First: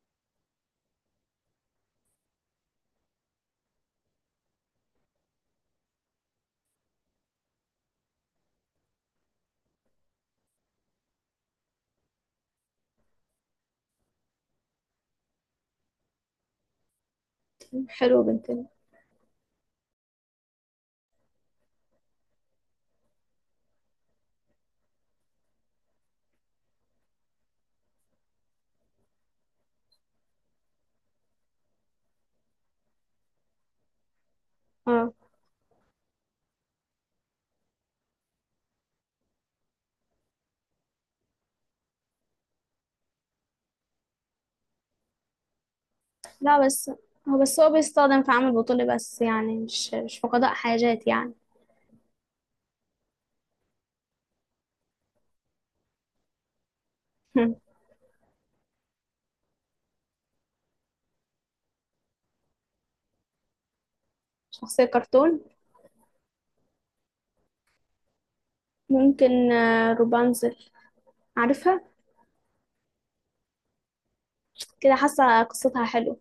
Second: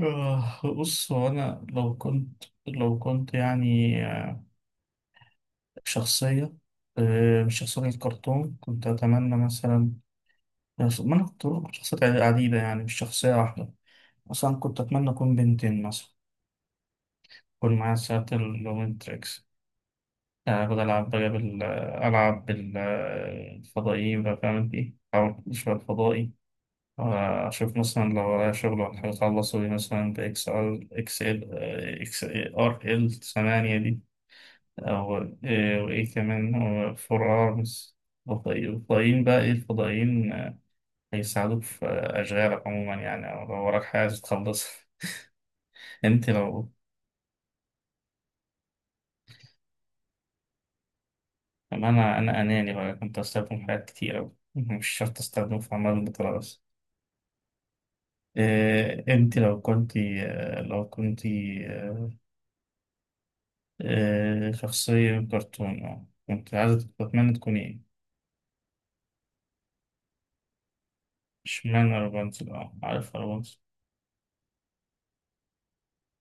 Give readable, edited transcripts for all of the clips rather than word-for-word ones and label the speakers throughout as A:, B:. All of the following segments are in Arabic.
A: بص هو أنا لو كنت يعني شخصية. مش شخصية كرتون كنت أتمنى مثلا. ما أنا كنت بقول شخصيات عديدة يعني مش شخصية واحدة. مثلا كنت أتمنى أكون بنتين مثلا، يكون معايا
B: حلو
A: ساعة
B: بنتنا.
A: الوينتركس. أفضل ألعب بقى ألعب بالفضائيين بقى، فاهم إنت إيه؟ أو شوية فضائي. أشوف مثلا لو ورايا شغل ولا حاجة أخلصه مثلا بإكس إل إكس إل، إكس آر إل 8 دي،
B: اه،
A: أو إيه وإيه كمان هو فرارس. الفضائيين بقى، إيه الفضائيين، هيساعدوك في أشغالك عموما يعني، أو لو وراك حاجة عايز تخلصها. أنت
B: لا
A: لو.
B: بس هو بس هو بيستخدم في عمل بطولي بس يعني مش في قضاء حاجات يعني.
A: أما أنا أناني بقى، كنت أستخدم حاجات كتير أوي مش شرط أستخدم في أعمال البطولة بس. إيه، أنت لو كنت، لو كنت،
B: شخصية
A: شخصية
B: كرتون،
A: كرتون أه، كنت عايزة تتمنى تكون إيه؟
B: ممكن روبانزل، عارفها؟
A: اشمعنى رابنزل؟ أه عارف رابنزل.
B: كده حاسة قصتها حلوة،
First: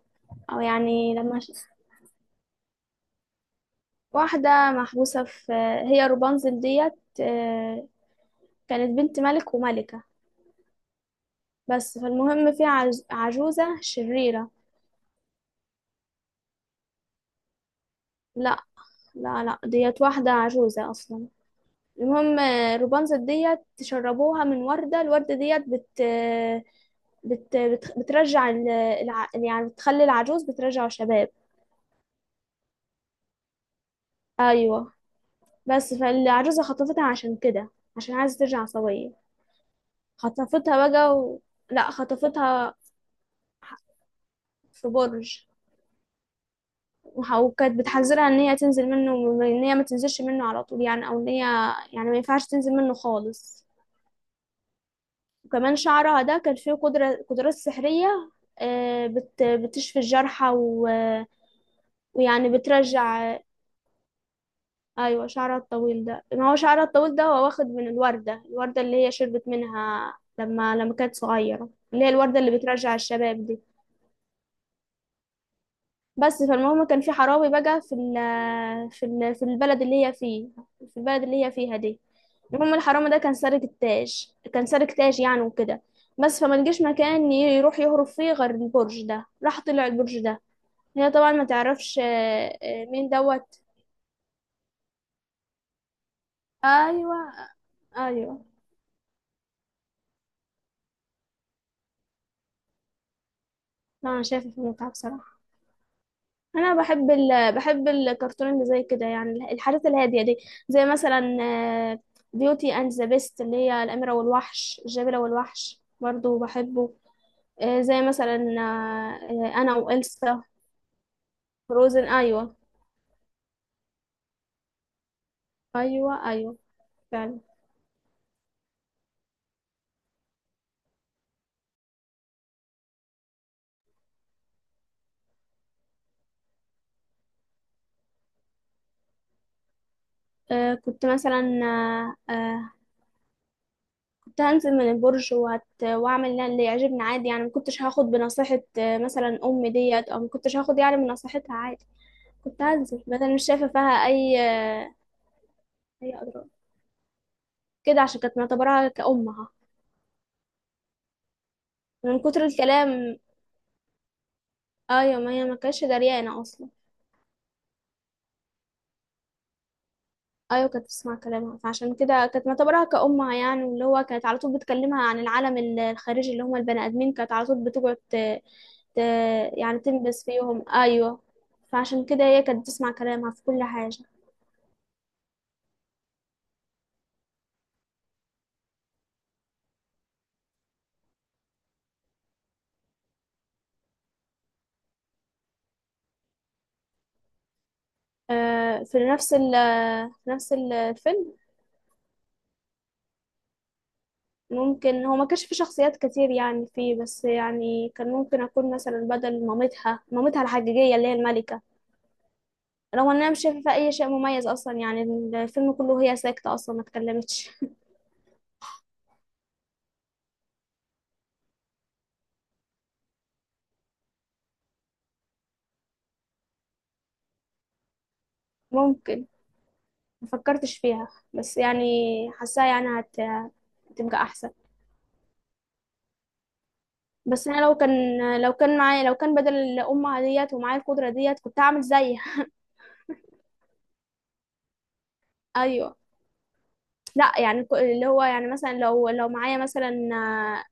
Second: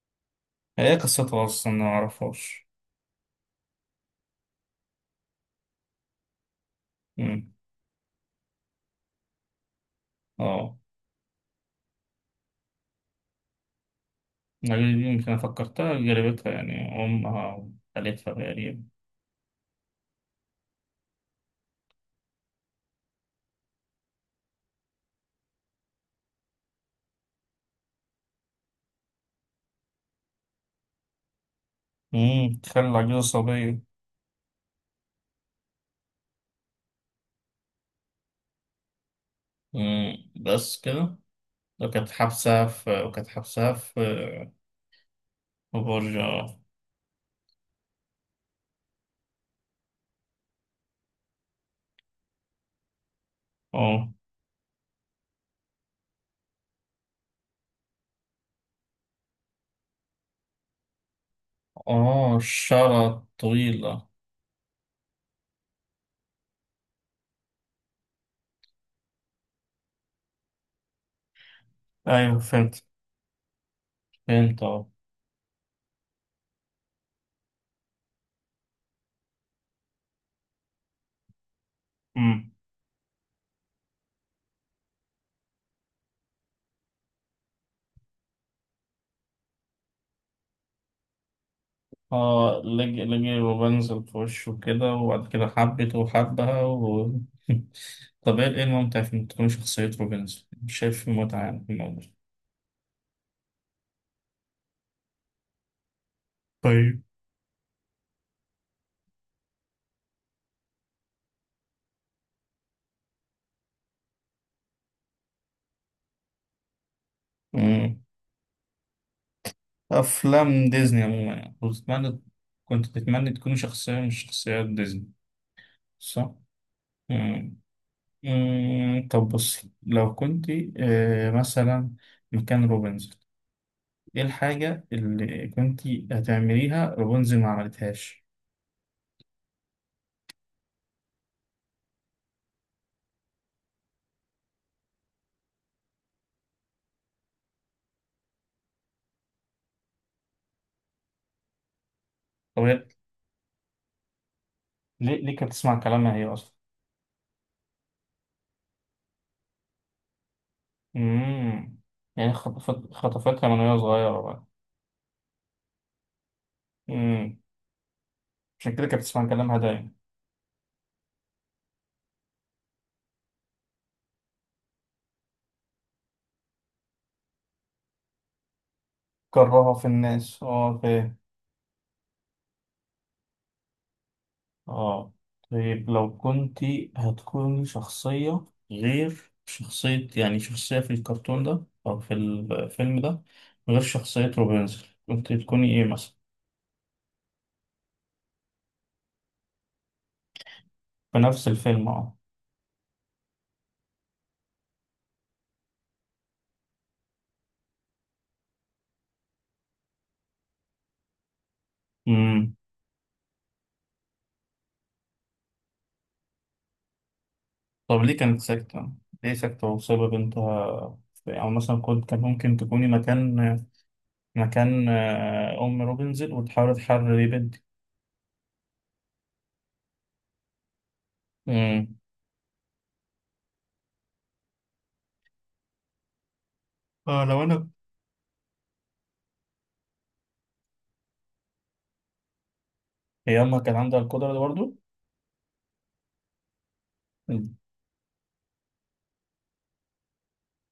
B: او
A: هي
B: يعني لما
A: قصتها أصلا أنا معرفهاش.
B: واحدة محبوسة في، هي روبانزل ديت.
A: مم.
B: آه، كانت بنت ملك وملكة.
A: اه.
B: بس فالمهم في عجوزة شريرة.
A: يمكن فكرتها جربتها يعني أمها وخالتها
B: لا
A: تقريبا.
B: لا ديت واحدة عجوزة أصلا. المهم روبانزل ديت تشربوها من وردة، الوردة ديت بترجع يعني بتخلي العجوز بترجع شباب.
A: أمم، تخلي العجوزة صبية.
B: ايوه، بس فالعجوزة خطفتها عشان كده، عشان عايزة ترجع سوية.
A: أمم، بس
B: خطفتها
A: كده.
B: بقى لا،
A: وكانت حابسة
B: خطفتها
A: في وكانت حابسة في
B: في برج.
A: في برج اه.
B: وكانت بتحذرها ان هي تنزل منه، ان هي ما تنزلش منه على طول يعني، او ان هي يعني ما ينفعش تنزل منه خالص.
A: اه.
B: وكمان شعرها ده كان فيه قدرات سحرية. بتشفي الجرحى ويعني
A: الشعر
B: بترجع.
A: الطويلة.
B: أيوة، شعرها الطويل ده، ما هو شعرها الطويل ده هو واخد من الوردة، الوردة اللي هي شربت منها لما كانت صغيرة، اللي هي
A: أيوة
B: الوردة اللي
A: فهمت،
B: بترجع الشباب دي.
A: فهمت اه.
B: بس فالمهم كان في حراوي بقى في في البلد اللي هي فيه، في البلد اللي هي فيها دي.
A: أمم.
B: المهم الحرامي ده كان سارق التاج، كان سارق تاج يعني وكده. بس فما لقاش مكان يروح يهرب فيه غير البرج ده، راح طلع البرج ده. هي طبعا ما تعرفش
A: اه، لجي
B: مين
A: لجي
B: دوت.
A: وبنزل في وشه كده وبعد كده حبته وحبها و...
B: ايوه،
A: طب
B: ايوه،
A: ايه، إيه الممتع في إن تكون شخصية روبنزل؟ مش شايف في متعة يعني في الموضوع.
B: لا انا شايفه في المتعه بصراحه. انا
A: طيب.
B: بحب الكرتون اللي زي كده يعني، الحاجات الهاديه دي. زي مثلا بيوتي اند ذا بيست، اللي هي الاميره والوحش، الجبله والوحش برضو بحبه. زي مثلا انا وإلسا،
A: أفلام ديزني عموما يعني كنت
B: فروزن.
A: تتمنى،
B: ايوه،
A: كنت تتمنى تكون شخصية من شخصيات ديزني،
B: ايوه،
A: صح؟
B: ايوه فعلا.
A: مم. مم، طب بص لو كنت، مثلا مكان روبنزل، إيه الحاجة اللي كنت هتعمليها روبنزل ما عملتهاش؟
B: كنت مثلا آه، آه، كنت هنزل من البرج واعمل اللي يعجبني عادي يعني، ما كنتش هاخد بنصيحه مثلا امي ديت، او ما كنتش هاخد يعني من نصيحتها عادي. كنت
A: طب
B: هنزل، بدل مش شايفه فيها اي
A: ليه، ليه كانت تسمع كلامها
B: اي
A: هي
B: اضرار
A: أصلا؟
B: كده، عشان كانت معتبراها كأمها
A: مم.
B: من
A: يعني
B: كتر الكلام.
A: خطفتها من وهي صغيرة بقى.
B: ايوه، ما هي ما كانتش دريانة اصلا.
A: مم، عشان كده كانت بتسمع كلامها دايما.
B: ايوه كانت بتسمع كلامها، فعشان كده كانت معتبراها كأمها يعني، واللي هو كانت على طول بتكلمها عن العالم الخارجي، اللي هم البني ادمين، كانت على طول بتقعد ت...
A: كرهها
B: يعني
A: في
B: تنبس
A: الناس
B: فيهم.
A: اه، فاهم.
B: ايوه، فعشان كده هي كانت بتسمع كلامها في كل حاجة.
A: اه. طيب لو كنت هتكوني شخصية، غير شخصية يعني، شخصية في الكرتون ده أو في الفيلم ده، غير شخصية روبنزل كنت تكوني إيه مثلا؟
B: آه، في نفس ال في نفس
A: في
B: الفيلم.
A: نفس الفيلم اه.
B: ممكن هو ما كانش في شخصيات كتير يعني فيه، بس يعني كان ممكن أكون مثلا بدل مامتها الحقيقية اللي هي الملكة.
A: أمم.
B: رغم ان انا مش شايفه فيها اي شيء مميز اصلا يعني، الفيلم كله هي ساكته اصلا ما اتكلمتش.
A: طب ليه كانت ساكتة؟ ليه ساكتة وسايبة بنتها أو مثلا كنت، كان ممكن تكوني مكان، مكان أم روبنزل وتحاول تحرري بنتي.
B: ممكن، ما فكرتش فيها. بس يعني
A: أمم.
B: حاساها يعني هتبقى احسن.
A: اه لو
B: بس انا
A: أنا.
B: لو كان معايا، لو كان بدل الامه ديت ومعايا القدره ديت، كنت هعمل زيها.
A: هي أمها كان عندها القدرة دي برضه؟
B: ايوه، لا
A: أمم.
B: يعني اللي هو يعني مثلا، لو معايا مثلا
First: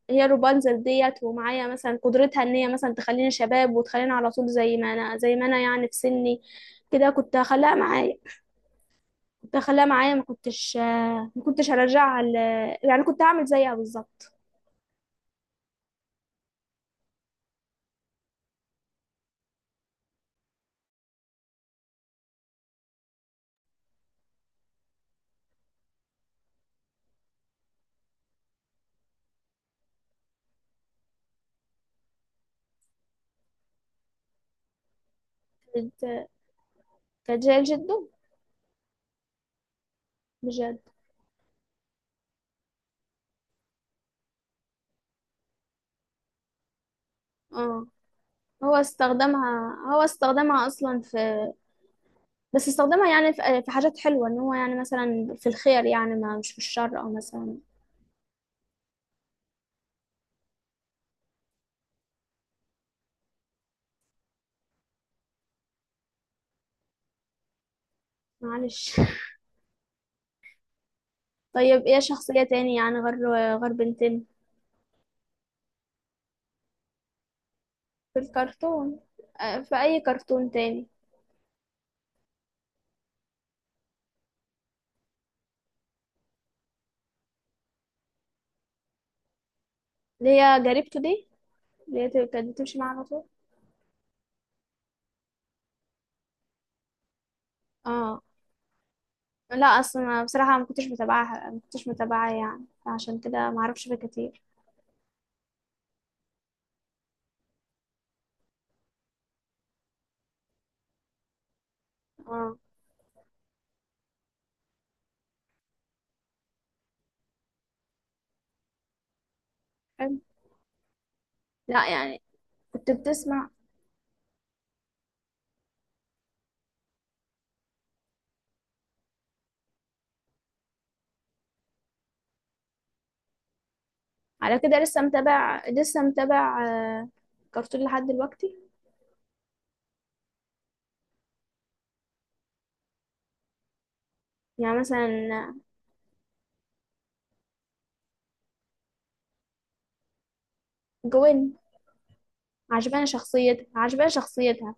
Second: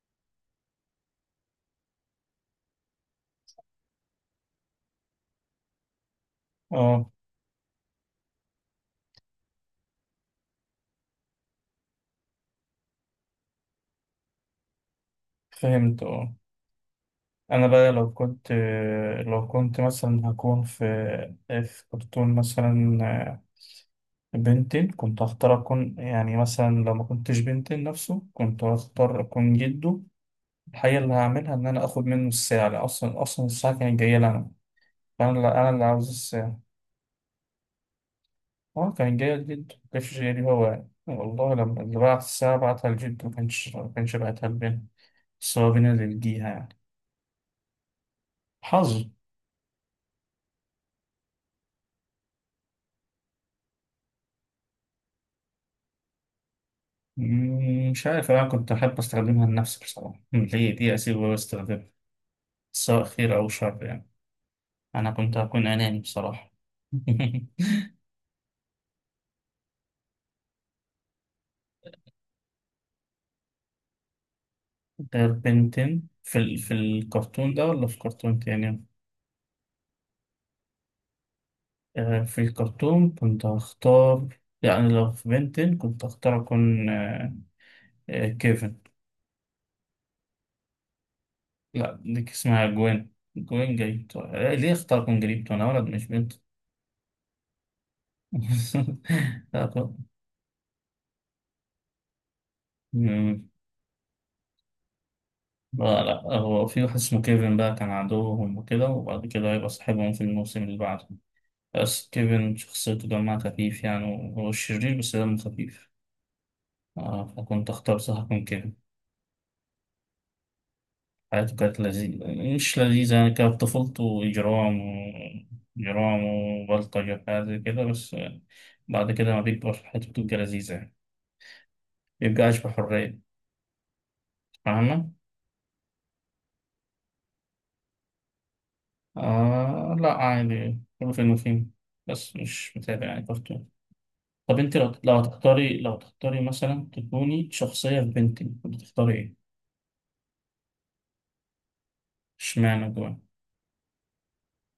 B: هي روبانزل ديت، ومعايا مثلا قدرتها ان هي مثلا تخليني شباب وتخليني على طول زي ما انا، زي ما انا يعني في سني كده،
A: اه
B: كنت هخليها معايا، كنت هخليها معايا. ما كنتش هرجعها. يعني كنت هعمل زيها بالظبط.
A: فهمت اه. انا بقى لو كنت، مثلا هكون في، في كرتون مثلا بنتين كنت هختار اكون، يعني مثلا لو ما كنتش بنتين نفسه كنت هختار اكون جده. الحقيقة اللي هعملها ان انا اخد منه الساعة لأن اصلا الساعة كانت جاية لي انا، فانا اللي انا اللي
B: كانت
A: عاوز الساعة.
B: كانت جاية لجده.
A: اه كانت جاية لجده، ما كانتش جاية لي، هو
B: بجد؟
A: يعني والله لما اللي بعت الساعة بعتها لجده ما كانش بعتها لبنت. بس هو بينا اللي لجيها يعني،
B: اه. هو
A: حظ.
B: استخدمها، هو استخدمها اصلا في، بس استخدمها يعني في حاجات حلوة، ان هو يعني مثلا في الخير يعني، ما مش في الشر، او مثلا.
A: مم، مش عارف، أنا كنت أحب أستخدمها لنفسي بصراحة. مم، هي دي أسيبها وأستخدمها، سواء خير أو شر يعني، أنا كنت هكون أناني بصراحة.
B: معلش. طيب ايه شخصية تاني يعني، غير غير بنتين
A: غير بنتين في ال... في الكرتون ده ولا في
B: في
A: كرتون تاني؟
B: الكرتون، في اي كرتون تاني؟
A: في الكرتون كنت هختار، يعني لو في بنتين كنت هختار أكون كيفن.
B: اللي هي جريبته دي،
A: لا
B: اللي هي
A: ديك
B: كانت
A: اسمها
B: بتمشي معاها على
A: جوين،
B: طول.
A: جريبتو. ليه اختار أكون جريبتو؟ أنا ولد مش بنت.
B: اه.
A: لا،
B: لا
A: طب.
B: اصلا أنا بصراحه ما كنتش متابعاها، ما كنتش متابعاها يعني، عشان كده ما اعرفش فيه كتير.
A: لا لا، هو في واحد اسمه كيفن بقى، كان عدوهم وكده وبعد كده هيبقى صاحبهم في الموسم اللي بعده. بس كيفن
B: اه،
A: شخصيته دمها خفيف، يعني هو شرير بس دمه خفيف. آه، فكنت أختار صح من كيفن.
B: حلو.
A: حياته كانت
B: لا يعني
A: لذيذة. مش
B: كنت
A: لذيذة يعني،
B: بتسمع،
A: كانت طفولته إجرام وبلطجة وحاجات زي كده، بس بعد كده ما بيكبر حياته بتبقى لذيذة يعني، مبيبقاش بحرية،
B: على كده لسه
A: فاهمة؟
B: متابع، لسه متابع آه، كرتون لحد دلوقتي.
A: آه لا عادي، كله فين وفين، بس مش متابع يعني كرتون. طب انت
B: يعني
A: لو،
B: مثلا
A: لو
B: آه،
A: هتختاري لو تختاري مثلا تكوني شخصية في بنتين كنت تختاري ايه؟
B: جوين،
A: اشمعنى
B: عجباني
A: جوان؟
B: شخصيتها، عجباني شخصيتها.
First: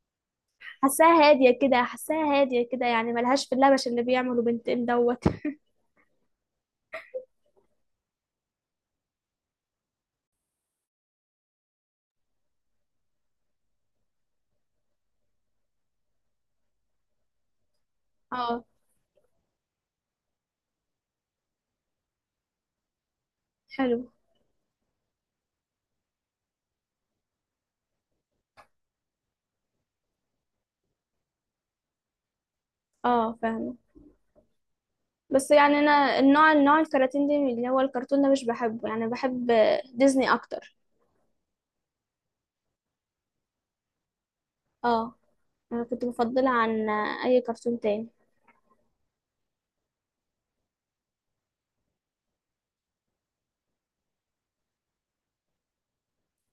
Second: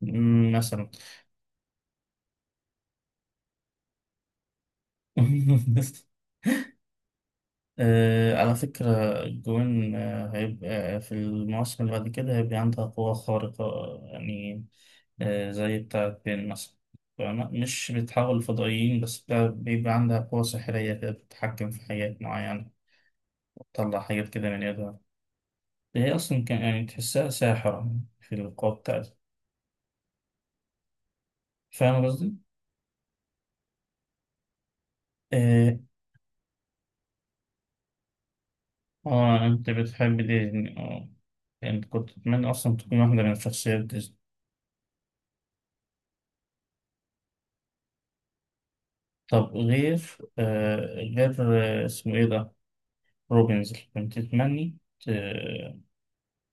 A: مم، مثلا.
B: حاساها هاديه كده، حاساها هاديه كده يعني، ملهاش في اللبش اللي بيعمله بنتين دوت.
A: آه على فكرة جوان، هيبقى في المواسم اللي بعد كده هيبقى عندها قوة خارقة يعني، آه زي بتاعة بين مثلا، فاهمة؟ مش بتحول
B: اه،
A: لفضائيين بس، بيبقى عندها قوة سحرية كده، بتتحكم في حاجات معينة،
B: حلو.
A: بتطلع حاجات كده من يدها. هي أصلا كان يعني تحسها ساحرة في القوة بتاعتها، فاهم قصدي؟
B: اه فاهمه. بس
A: آه،
B: يعني انا النوع الكراتين دي، اللي هو الكرتون ده مش بحبه يعني،
A: اه
B: بحب
A: انت بتحب
B: ديزني اكتر.
A: ديزني اه. انت كنت تتمنى اصلا تكون واحدة من شخصيات ديزني.
B: اه، أنا كنت بفضلها عن أي كرتون تاني.
A: طب غير آه، غير آه، اسمه ايه ده، روبنز، كنت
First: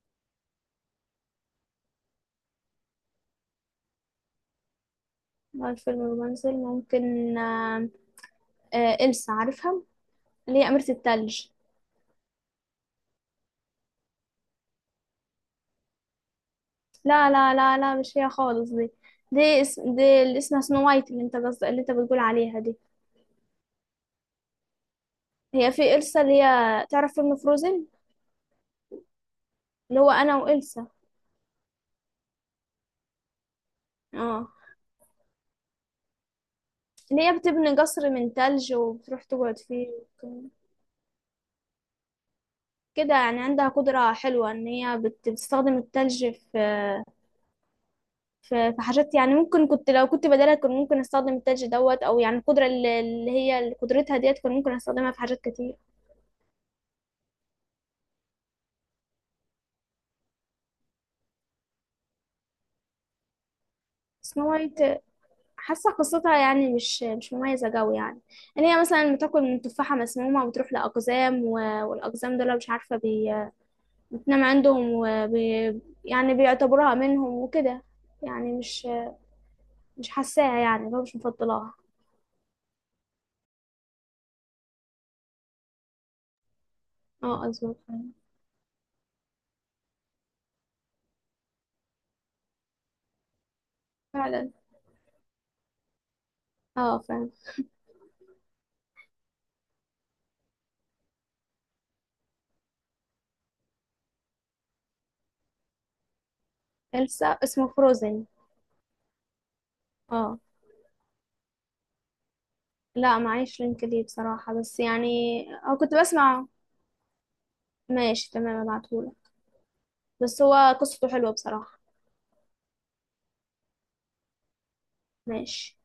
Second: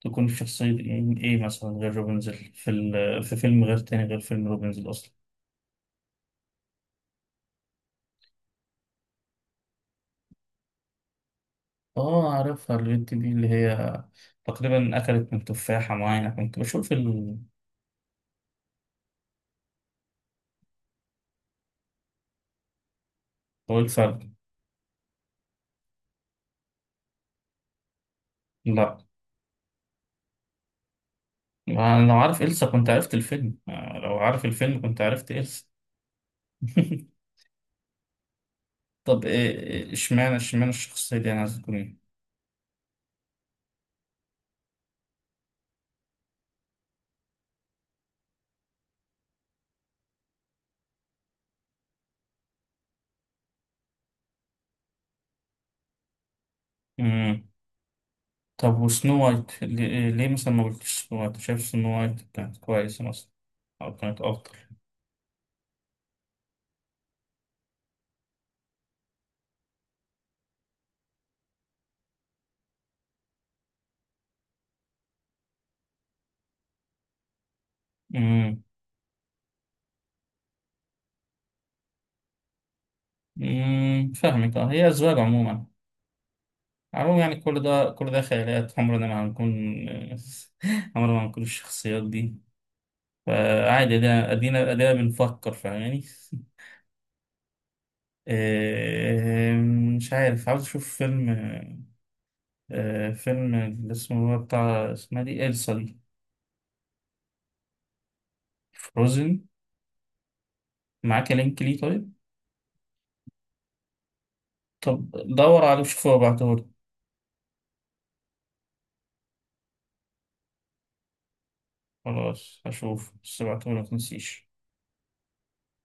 A: تكون في شخصية ايه، إيه مثلا غير روبنز، في ال... في فيلم غير تاني غير فيلم روبنز اصلا.
B: بقى الفيلم الرومانسي ممكن إلسا، عارفها؟ اللي هي أميرة التلج.
A: اه عارفها البنت دي، اللي هي تقريبا اكلت من تفاحة معينة كنت بشوف
B: لا
A: ال...
B: لا لا لا، مش هي خالص دي. دي اسم دي اللي اسمها سنو وايت، اللي انت قصد اللي انت بتقول عليها دي.
A: هو الفرق.
B: هي في إلسا اللي هي، تعرف فيلم فروزن؟
A: لا،
B: اللي هو أنا وإلسا.
A: ما أنا لو عارف إلسا كنت عرفت الفيلم، لو عارف
B: اه،
A: الفيلم كنت عرفت إلسا.
B: اللي هي بتبني قصر من تلج وبتروح
A: طب
B: تقعد فيه.
A: اشمعنى،
B: وك-
A: اشمعنى الشخصية دي أنا عايز تكون إيه؟
B: كده يعني عندها قدرة حلوة، إن هي بتستخدم التلج في فحاجات يعني، ممكن كنت، لو كنت بدالها كان ممكن استخدم التاج دوت، او يعني القدره اللي هي اللي قدرتها ديت كان ممكن استخدمها في حاجات كتير.
A: مم. طب وسنو وايت ليه، ليه مثلا ما قلتش سنو وايت، شايف سنو وايت كانت كويسة مثلا أو كانت أفضل؟
B: سنو وايت حاسه قصتها يعني مش مميزه قوي يعني، ان هي مثلا بتاكل من تفاحه مسمومه وبتروح لاقزام، والاقزام دول مش عارفه بتنام عندهم يعني بيعتبروها منهم وكده. يعني
A: مم.
B: مش حاساها يعني اللي هو، مش مفضلاها.
A: مم، فاهمك أه، هي أذواق عموما، عموما يعني،
B: اه،
A: كل
B: اظن.
A: ده كل ده خيالات عمرنا ما هنكون. عمرنا ما هنكون الشخصيات دي، فعادي أدينا
B: فعلا،
A: أدينا أدينا بنفكر فاهماني.
B: اه فعلا.
A: إيه، مش عارف، عاوز أشوف فيلم، فيلم اللي اسمه هو بتاع اسمها دي، إلسا دي.
B: السا اسمه فروزن.
A: فروزن.
B: اه.
A: معاك لينك ليه طيب؟
B: لا معيش لينك ليه بصراحة، بس
A: طب
B: يعني
A: دور
B: أو
A: عليه
B: كنت
A: وشوف هو
B: بسمع.
A: بعتهولك.
B: ماشي تمام، ابعتهولك. بس هو قصته حلوة بصراحة.
A: خلاص هشوف، بس بعتهولك متنسيش.
B: ماشي.